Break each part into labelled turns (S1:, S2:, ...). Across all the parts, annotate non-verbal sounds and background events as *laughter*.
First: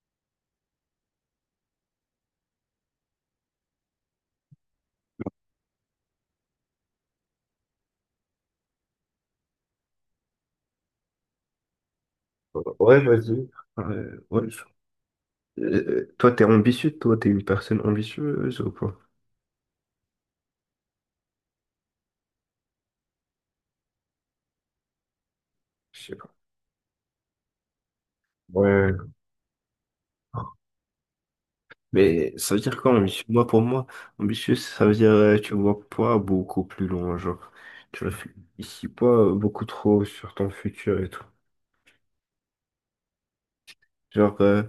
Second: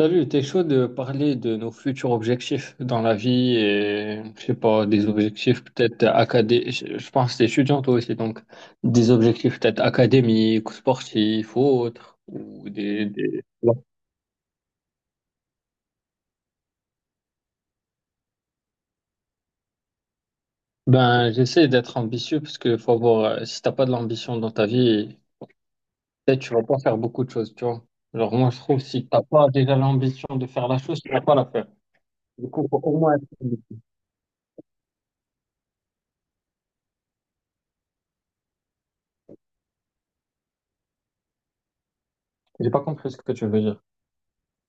S1: Salut, t'es chaud de parler de nos futurs objectifs dans la vie et, je sais pas, des objectifs peut-être académiques. Je pense que t'es étudiant toi aussi, donc des objectifs peut-être académiques, sportifs ou autres. Ou
S2: Ouais, vas-y.
S1: Ouais.
S2: Ouais, ouais, Euh, toi, t'es ambitieux, toi, t'es une personne ambitieuse ou quoi?
S1: Ben, j'essaie d'être ambitieux parce que faut avoir, si t'as pas de l'ambition dans ta vie,
S2: Je sais pas.
S1: peut-être tu vas pas faire beaucoup de choses, tu vois. Alors moi, je trouve que
S2: Ouais.
S1: si t'as pas déjà l'ambition de faire la chose, tu vas pas la faire.
S2: Mais
S1: Du
S2: ça veut
S1: coup, faut
S2: dire quoi,
S1: au moins être
S2: ambitieux? Moi, pour
S1: ambitieux.
S2: moi, ambitieux, ça veut dire tu vois pas beaucoup plus loin, genre. Tu réfléchis pas beaucoup trop sur ton futur et tout.
S1: J'ai pas compris ce que tu veux dire.
S2: Genre,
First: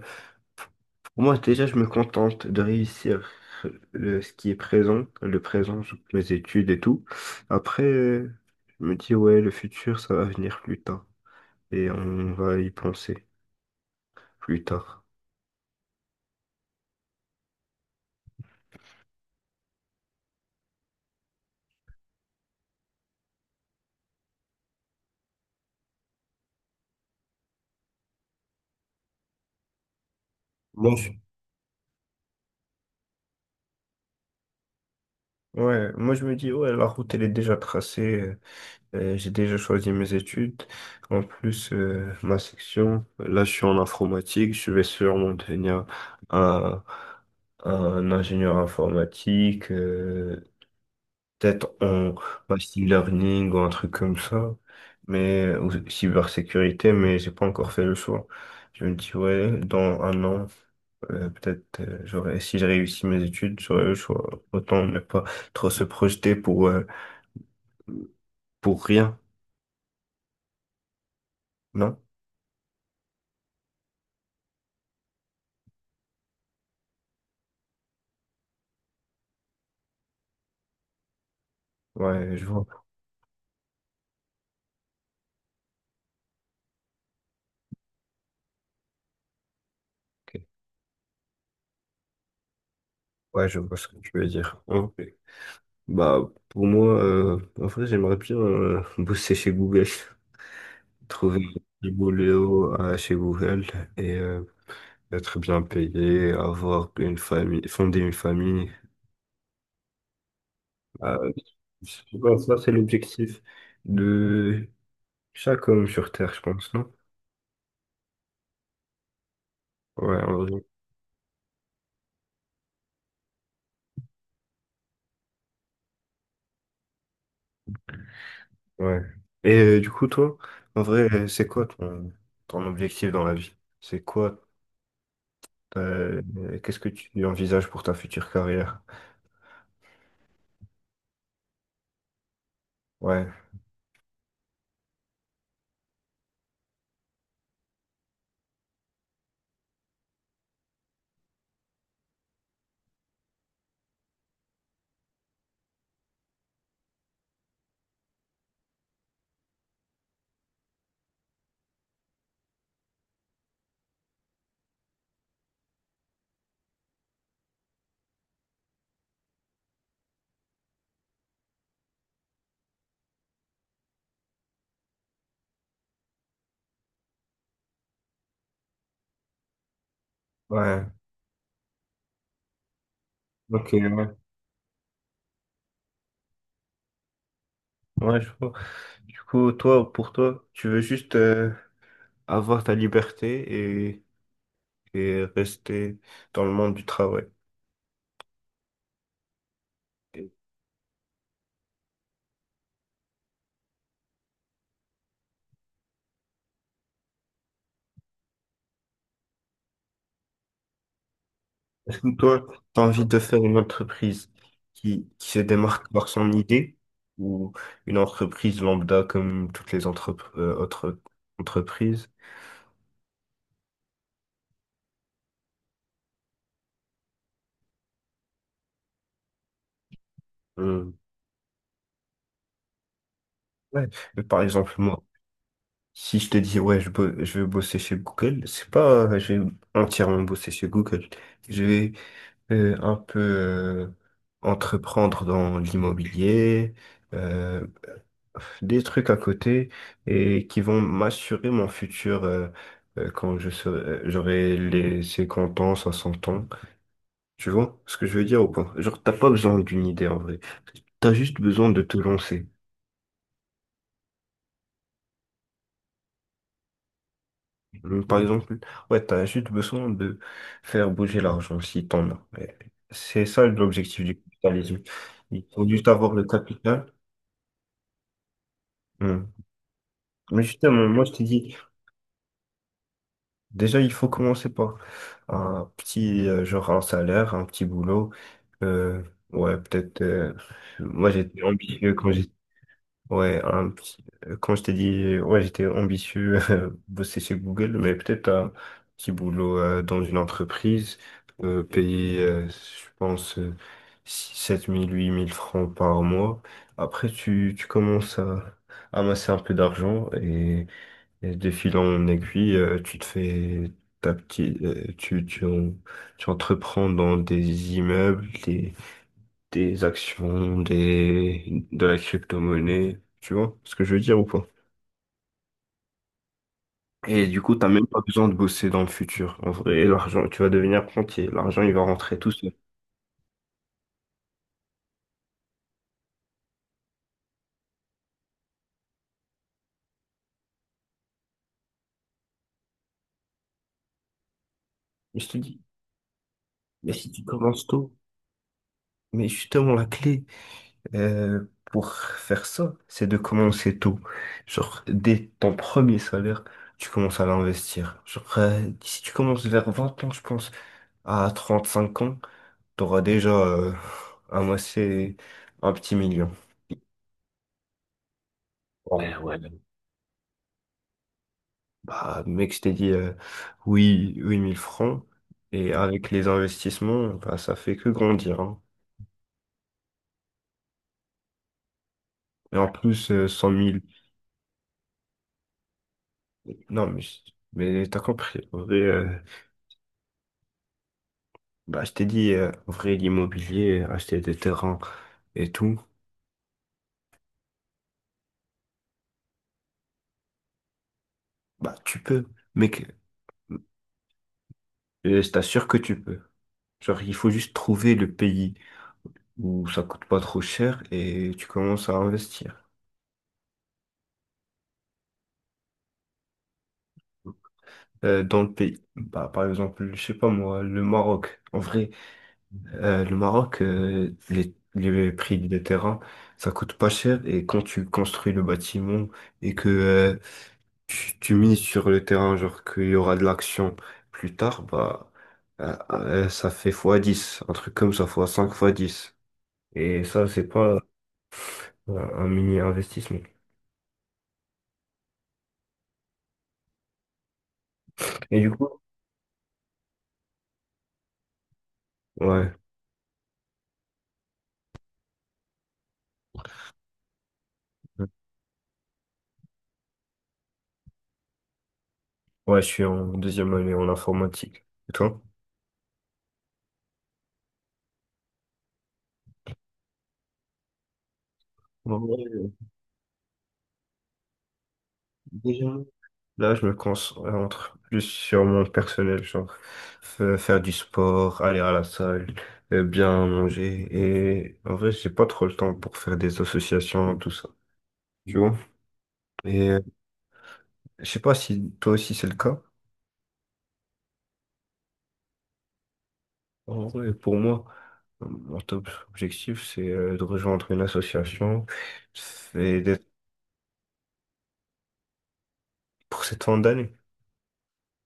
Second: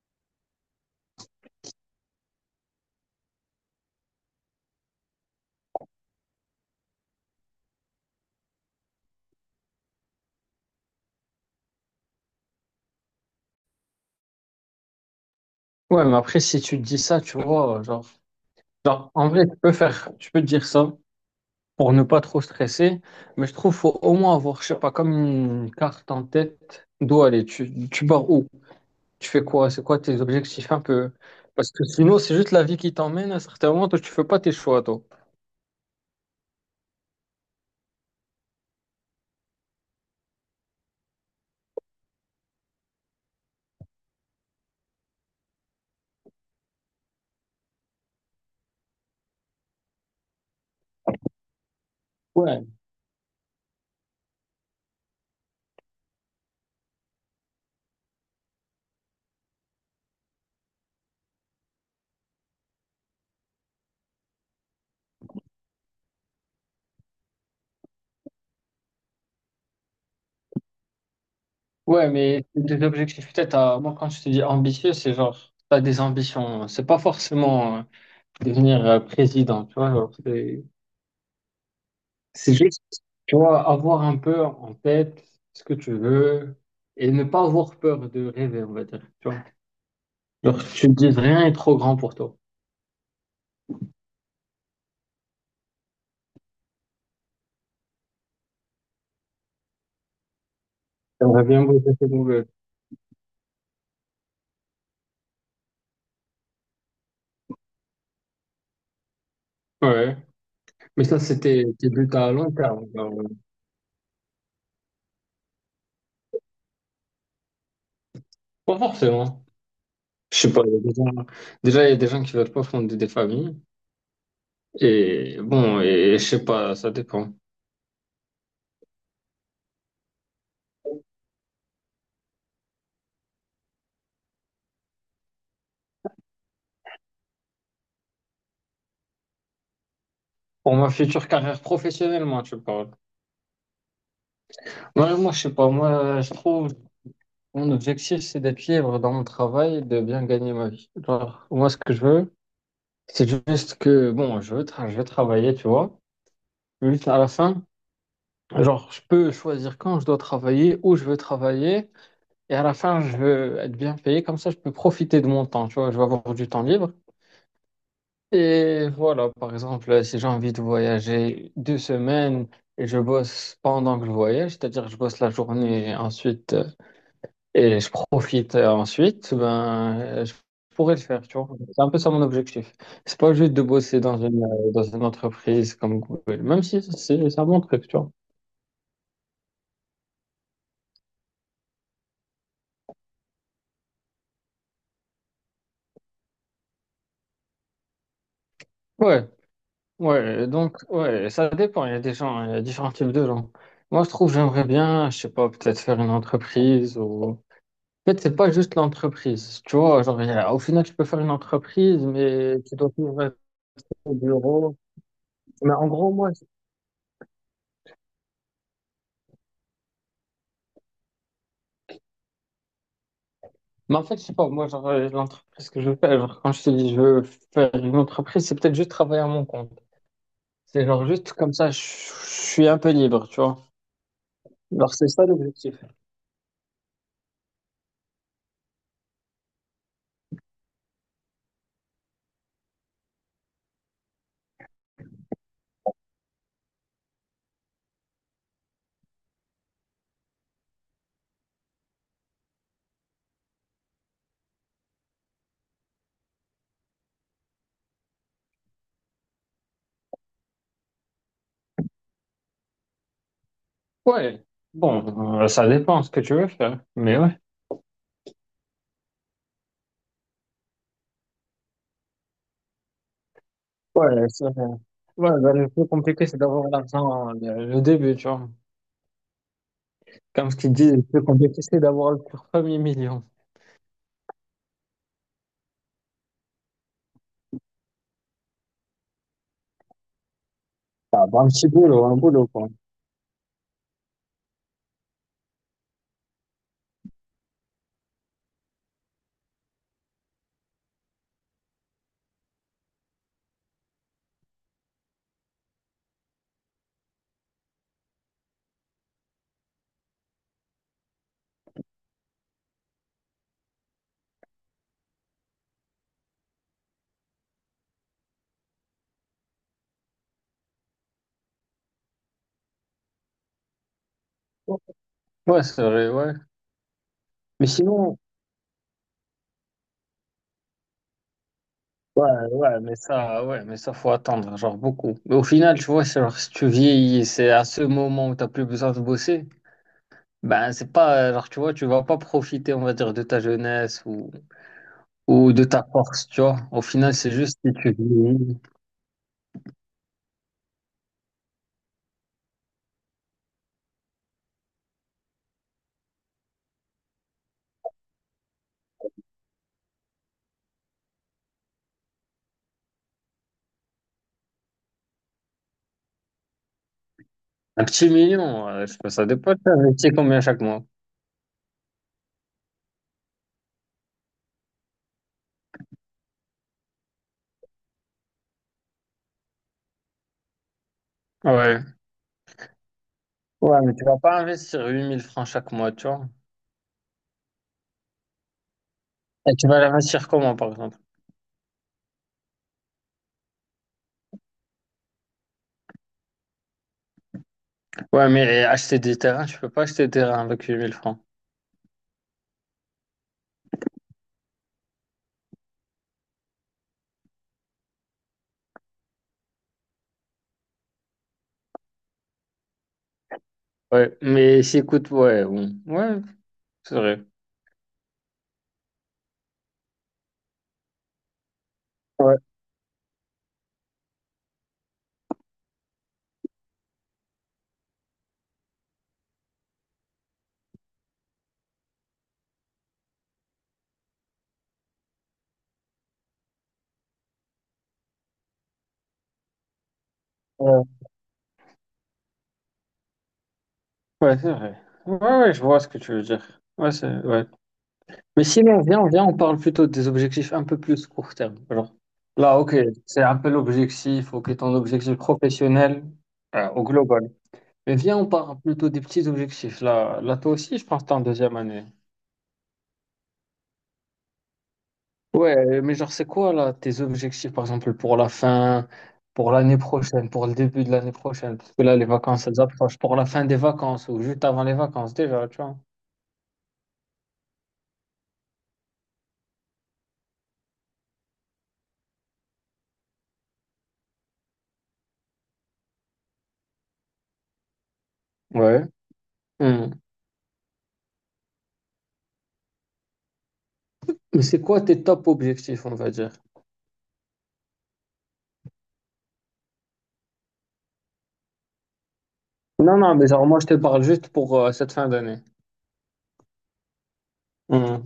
S2: pour moi, déjà, je me contente de réussir ce qui est présent, le présent, genre, mes études et tout. Après, je me dis, ouais, le futur, ça va venir plus tard. Et on va y penser plus tard.
S1: Ouais, mais après, si tu te dis ça, tu vois, genre. Genre, en vrai, tu peux faire, tu peux te dire ça pour ne pas trop stresser, mais je trouve qu'il faut au moins avoir, je sais pas, comme une carte en tête d'où aller. Tu pars où? Tu fais quoi? C'est quoi tes objectifs un
S2: Moi,
S1: peu?
S2: je-
S1: Parce que sinon, c'est juste la vie qui t'emmène. À certains moments, toi, tu fais pas tes choix, toi.
S2: ouais, moi je me dis, ouais, la route elle est déjà tracée, j'ai déjà choisi mes études. En plus, ma section, là je suis en informatique, je vais sûrement devenir un, un ingénieur informatique. Peut-être en
S1: Ouais,
S2: machine learning ou un truc comme ça, mais ou cybersécurité, mais j'ai pas encore fait le choix. Je me dis, ouais, dans un an, peut-être, j'aurais, si j'ai réussi mes études, j'aurais le choix. Autant ne pas trop se projeter pour rien, non?
S1: ouais, mais des objectifs, peut-être, à... moi, quand je te dis ambitieux, c'est genre, t'as des ambitions. C'est pas forcément devenir président, tu vois. Genre, C'est
S2: Ouais, je
S1: c'est
S2: vois.
S1: juste tu vois, avoir un peu en tête ce que tu veux et ne pas avoir peur de rêver, on va dire. Tu vois,
S2: Ok.
S1: genre, tu te dis rien est trop grand pour toi.
S2: Ouais, je vois ce que tu veux dire. Ok. Bah, pour moi, en vrai, j'aimerais bien bosser chez Google, *laughs* trouver
S1: J'aimerais bien
S2: du
S1: bosser cette nouvelle.
S2: boulot chez Google et être bien payé, avoir une famille, fonder une famille.
S1: Ouais. Mais ça,
S2: euh,
S1: c'était tes buts
S2: je
S1: à
S2: pense
S1: long
S2: que ça, c'est
S1: terme. Genre,
S2: l'objectif de chaque homme sur Terre, je pense, non?
S1: pas forcément.
S2: Ouais, en
S1: Je sais pas,
S2: vrai,
S1: il y a des gens- déjà, il y a des gens qui veulent pas fonder des familles. Et bon, et, je sais pas, ça dépend.
S2: ouais. Et du coup, toi, en vrai, c'est quoi ton, ton objectif dans la vie? C'est quoi, ta- euh, qu'est-ce que tu envisages pour ta future carrière?
S1: Pour ma future carrière professionnelle, moi, tu parles.
S2: Ouais,
S1: Ouais, moi, je sais pas. Moi, je trouve mon objectif, c'est d'être libre dans mon travail et de bien gagner ma vie. Genre, moi, ce que je veux, c'est juste que, bon, je veux travailler, tu vois. Juste à la fin, genre, je peux choisir quand je dois travailler, où je veux travailler. Et à la fin, je veux être bien payé. Comme ça, je peux profiter de mon temps, tu vois. Je vais avoir du temps libre. Et voilà, par exemple, si j'ai envie de voyager deux semaines et je bosse pendant que je voyage, c'est-à-dire que je bosse la journée et ensuite, et je profite ensuite, je
S2: ouais,
S1: pourrais le faire, tu vois. C'est un peu ça mon objectif. C'est pas juste de
S2: ok,
S1: bosser
S2: ouais,
S1: dans dans une entreprise comme Google, même si c'est un bon truc, tu vois.
S2: ouais, je vois. Du coup, toi, pour toi, tu veux juste avoir ta liberté et rester dans le monde du travail.
S1: Ouais, ouais, donc, ouais, ça dépend. Il y a des gens, il y a différents types de gens. Moi, je trouve, j'aimerais bien, je sais pas, peut-être faire une entreprise ou. En fait, c'est pas juste l'entreprise, tu vois. Genre, au final, tu peux faire une entreprise,
S2: Ou toi,
S1: mais tu
S2: tu as
S1: dois
S2: envie de
S1: toujours être
S2: faire une
S1: au
S2: entreprise
S1: bureau.
S2: qui se
S1: Mais en
S2: démarque par
S1: gros,
S2: son
S1: moi,
S2: idée ou une entreprise lambda comme toutes les autres entreprises.
S1: mais en fait, je sais pas, moi, genre, l'entreprise que je veux faire, genre, quand je te dis je veux faire une entreprise, c'est peut-être juste travailler à mon compte. C'est
S2: Euh,
S1: genre juste comme ça, je suis un peu libre, tu vois.
S2: ouais. Mais par exemple,
S1: Alors,
S2: moi,
S1: c'est ça l'objectif.
S2: si je te dis, ouais, je vais bosser chez Google, c'est pas, je vais entièrement bosser chez Google. Je vais un peu entreprendre dans l'immobilier, euh, des trucs à côté et qui vont m'assurer mon futur quand je serai, j'aurai les 50 ans, 60 ans. Tu vois ce que je veux dire ou pas? Genre, t'as pas besoin d'une idée en vrai. T'as juste besoin de te lancer.
S1: Ouais, bon, ça dépend ce que tu veux faire, mais ouais.
S2: Donc, par exemple, ouais, t'as juste besoin de faire bouger l'argent si t'en as. Ouais. C'est ça l'objectif du
S1: Ouais, ça-
S2: capitalisme.
S1: ouais,
S2: Il
S1: bah, le
S2: faut juste
S1: plus
S2: avoir le
S1: compliqué, c'est d'avoir
S2: capital.
S1: l'argent, le début, tu vois.
S2: Hmm. Mais
S1: Comme ce qu'ils
S2: justement,
S1: disent, le
S2: moi je t'ai
S1: plus
S2: dit,
S1: compliqué, c'est d'avoir le premier million.
S2: déjà il faut commencer par un petit, genre un salaire, un petit boulot. Euh, ouais, peut-être. Moi,
S1: Ah, bah,
S2: j'étais
S1: un petit
S2: ambitieux
S1: boulot,
S2: quand
S1: un
S2: j'étais.
S1: boulot, quoi.
S2: Quand je t'ai dit, ouais, j'étais ambitieux, *laughs* bosser chez Google, mais peut-être un petit boulot dans une entreprise, payer, je pense, 7000 8000 francs par mois. Après, tu commences à amasser un peu d'argent et de fil en aiguille, tu te fais ta petite, tu entreprends dans des immeubles, des actions, de la crypto-monnaie, tu vois ce que je veux dire ou pas?
S1: Ouais, c'est vrai, ouais.
S2: Et du coup, t'as
S1: Mais
S2: même pas
S1: sinon,
S2: besoin de bosser dans le futur. En vrai, l'argent, tu vas devenir rentier. L'argent, il va rentrer
S1: ouais,
S2: tout seul.
S1: ouais, mais ça, faut attendre, genre beaucoup. Mais au final, tu vois, c'est genre, si tu vieillis, c'est à ce moment où t'as plus besoin de bosser, ben, c'est pas, genre, tu vois, tu vas pas profiter, on va dire, de ta jeunesse
S2: Mais je te
S1: ou
S2: dis,
S1: de ta force, tu vois. Au
S2: mais si
S1: final,
S2: tu
S1: c'est juste
S2: commences
S1: si
S2: tôt,
S1: tu vieillis.
S2: mais justement, la clé euh, pour faire ça, c'est de commencer tôt. Genre, dès ton premier salaire, tu commences à l'investir. Genre, si tu commences vers 20 ans, je pense, à 35 ans, t'auras déjà amassé un petit million.
S1: Un petit million, je sais pas,
S2: Ouais,
S1: ça
S2: ouais, ouais.
S1: dépend, tu investis combien chaque mois.
S2: Bah, mec, je t'ai dit oui, 8000 francs. Et avec les investissements, bah, ça fait que grandir, hein.
S1: Ouais.
S2: Et en plus, 100
S1: Ouais,
S2: 000.
S1: mais tu vas pas investir 8000 francs chaque mois, tu vois.
S2: Non, mais t'as compris. En vrai,
S1: Et tu vas l'investir comment, par exemple?
S2: bah, je t'ai dit, en vrai, l'immobilier, acheter des terrains et tout,
S1: Ouais, mais acheter des terrains, tu peux pas acheter des terrains avec huit mille francs.
S2: bah, tu peux. Mec, je t'assure que tu peux. Genre, il faut juste trouver le pays où ça coûte pas trop cher et tu commences à investir
S1: Ouais, mais si, écoute, ouais, bon. Ouais, c'est vrai.
S2: dans le pays. Bah, par exemple, je sais pas moi, le Maroc. En vrai,
S1: Ouais,
S2: Le Maroc, les prix des terrains, ça coûte pas cher et quand tu construis le bâtiment et que tu mises sur le terrain, genre qu'il y aura de l'action plus tard, bah ça fait fois 10 un truc comme ça, fois 5 fois dix. Et ça, c'est pas
S1: ouais,
S2: un mini investissement.
S1: ouais, c'est vrai. Ouais, ouais, je vois ce que tu veux dire. Ouais, c'est, ouais.
S2: Et
S1: Mais
S2: du coup,
S1: sinon, on parle plutôt des objectifs un peu plus court terme. Genre,
S2: ouais,
S1: là, ok, c'est un peu l'objectif, ok, ton objectif professionnel, au global. Mais viens, on parle plutôt des petits objectifs. Toi aussi, je pense que t'es en deuxième année.
S2: ouais, je suis en deuxième année en informatique. Et toi?
S1: Ouais, mais genre, c'est quoi, là, tes objectifs, par exemple, pour la fin, pour l'année prochaine, pour le début de l'année prochaine? Parce que
S2: Ouais,
S1: là, les vacances,
S2: ouais,
S1: elles approchent. Pour la fin des vacances ou juste avant les vacances, déjà, tu vois.
S2: ouais. Là, je me concentre plus sur mon personnel, genre faire du sport, aller à la salle, bien manger. Et en vrai, j'ai pas trop le temps pour faire des associations, tout ça. Tu vois?
S1: Ouais.
S2: Et
S1: Hmm.
S2: je sais pas si toi aussi c'est le cas.
S1: Mais c'est quoi tes top objectifs, on va dire?
S2: En vrai, pour moi, mon top objectif, c'est de rejoindre une association et
S1: Non,
S2: d'être
S1: non, mais genre, moi, je te parle juste pour cette fin d'année.
S2: pour cette fin d'année.
S1: Hmm.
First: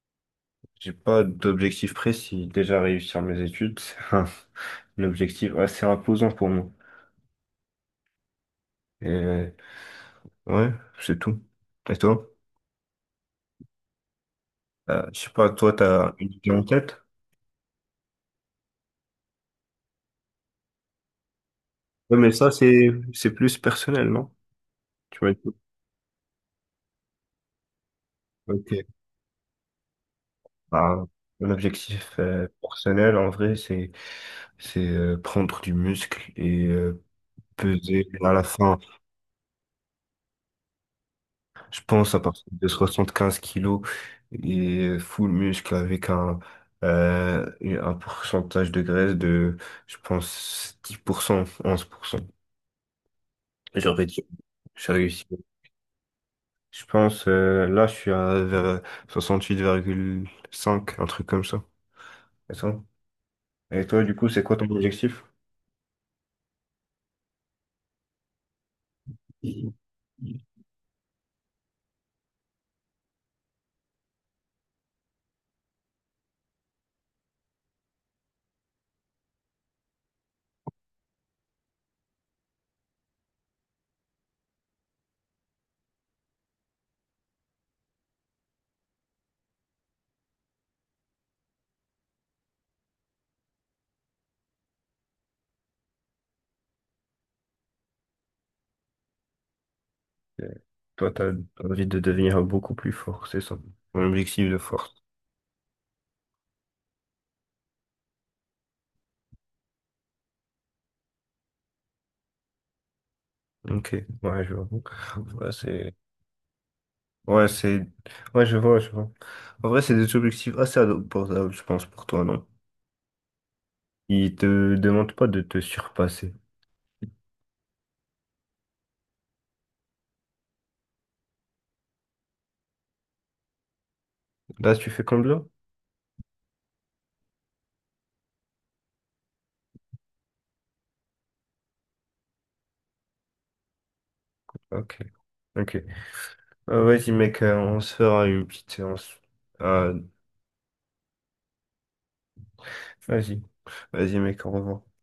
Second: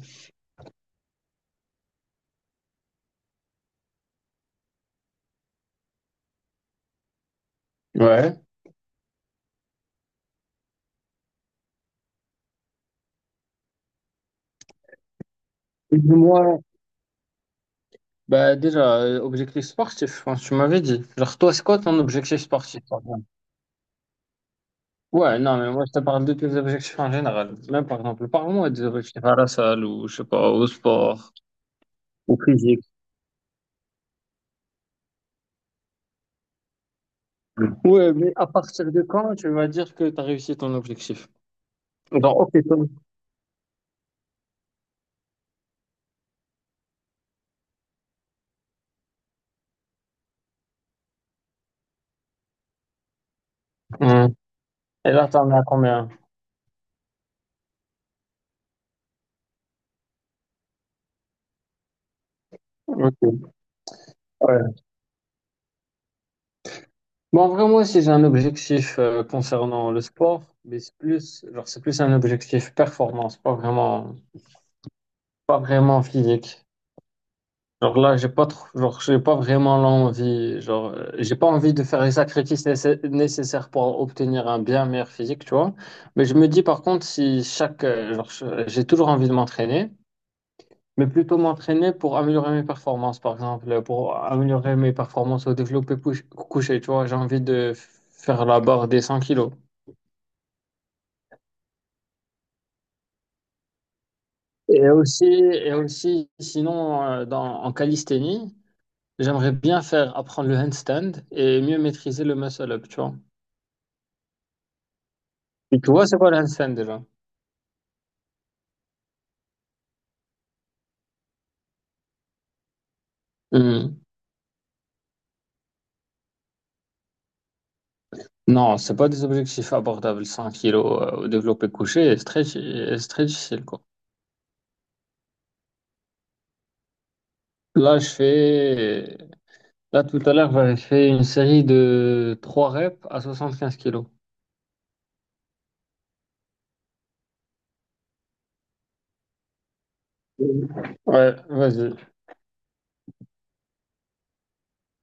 S2: J'ai pas d'objectif précis. Déjà réussir mes études, c'est un objectif assez imposant pour moi.
S1: Ouais.
S2: Et ouais, c'est tout. Et toi? Je sais pas, toi, t'as une idée
S1: Moi,
S2: en tête?
S1: bah, déjà, objectif sportif, je pense que tu m'avais dit. Genre, toi, c'est quoi ton
S2: Ouais, mais
S1: objectif
S2: ça,
S1: sportif,
S2: c'est
S1: par exemple?
S2: c'est plus personnel, non? Tu m'as
S1: Ouais,
S2: dit.
S1: non, mais moi, je te parle de tes objectifs en général. Même, par exemple, parle-moi des
S2: Ok.
S1: objectifs à la salle ou, je sais pas, au
S2: Bah,
S1: sport,
S2: mon objectif
S1: au physique.
S2: personnel, en vrai, c'est prendre du muscle et peser
S1: Ouais, mais
S2: à la
S1: à
S2: fin,
S1: partir de quand tu vas dire que tu as réussi ton objectif?
S2: je pense, à
S1: Genre,
S2: partir
S1: ok,
S2: de
S1: toi.
S2: 75 kilos et full muscle avec un pourcentage de graisse de, je pense, 10%, 11%. J'aurais dit,
S1: Hmm.
S2: j'ai
S1: Et
S2: réussi.
S1: là, t'en as combien?
S2: Je pense, là, je suis à vers 68,5, un truc comme ça. Et ça.
S1: Ok.
S2: Et toi, du coup, c'est quoi ton
S1: Ouais.
S2: objectif?
S1: Bon, vraiment, si j'ai un objectif
S2: Euh,
S1: concernant le sport, mais c'est plus, genre, c'est plus un objectif performance, pas vraiment, pas vraiment physique. Genre là, j'ai pas trop, genre, j'ai pas vraiment l'envie, genre, j'ai pas envie de faire les nécessaires pour obtenir un bien meilleur physique, tu vois. Mais je me dis par contre, si chaque, genre, je- j'ai toujours envie de m'entraîner, mais plutôt m'entraîner pour améliorer mes performances, par exemple, pour améliorer mes performances au couché, tu vois. J'ai envie de faire la barre des 100 kilos.
S2: Toi, t'as envie de devenir beaucoup plus fort, c'est ça. Mon objectif de
S1: Et
S2: force.
S1: aussi, et aussi, sinon, en calisthénie, j'aimerais bien faire apprendre le handstand et mieux maîtriser le muscle-up, tu vois.
S2: Ok, ouais, je vois. Ouais,
S1: Et tu vois, c'est quoi le handstand déjà?
S2: Ouais, Ouais, je vois, je vois. En vrai, c'est des objectifs assez abordables, je pense, pour toi, non?
S1: Hmm.
S2: Ils te demandent pas de te surpasser.
S1: Non, c'est pas des objectifs abordables, 100 kilos au développé couché, et et c'est très difficile, quoi.
S2: Là, tu fais comme là?
S1: Là, je fais, là, tout à l'heure, j'avais fait une série de 3 reps à 75 kilos.
S2: Ok, ok. Vas-y, mec, on se fera une petite séance. Euh,
S1: Ouais, vas-y.
S2: Vas-y. Vas-y, mec, au revoir.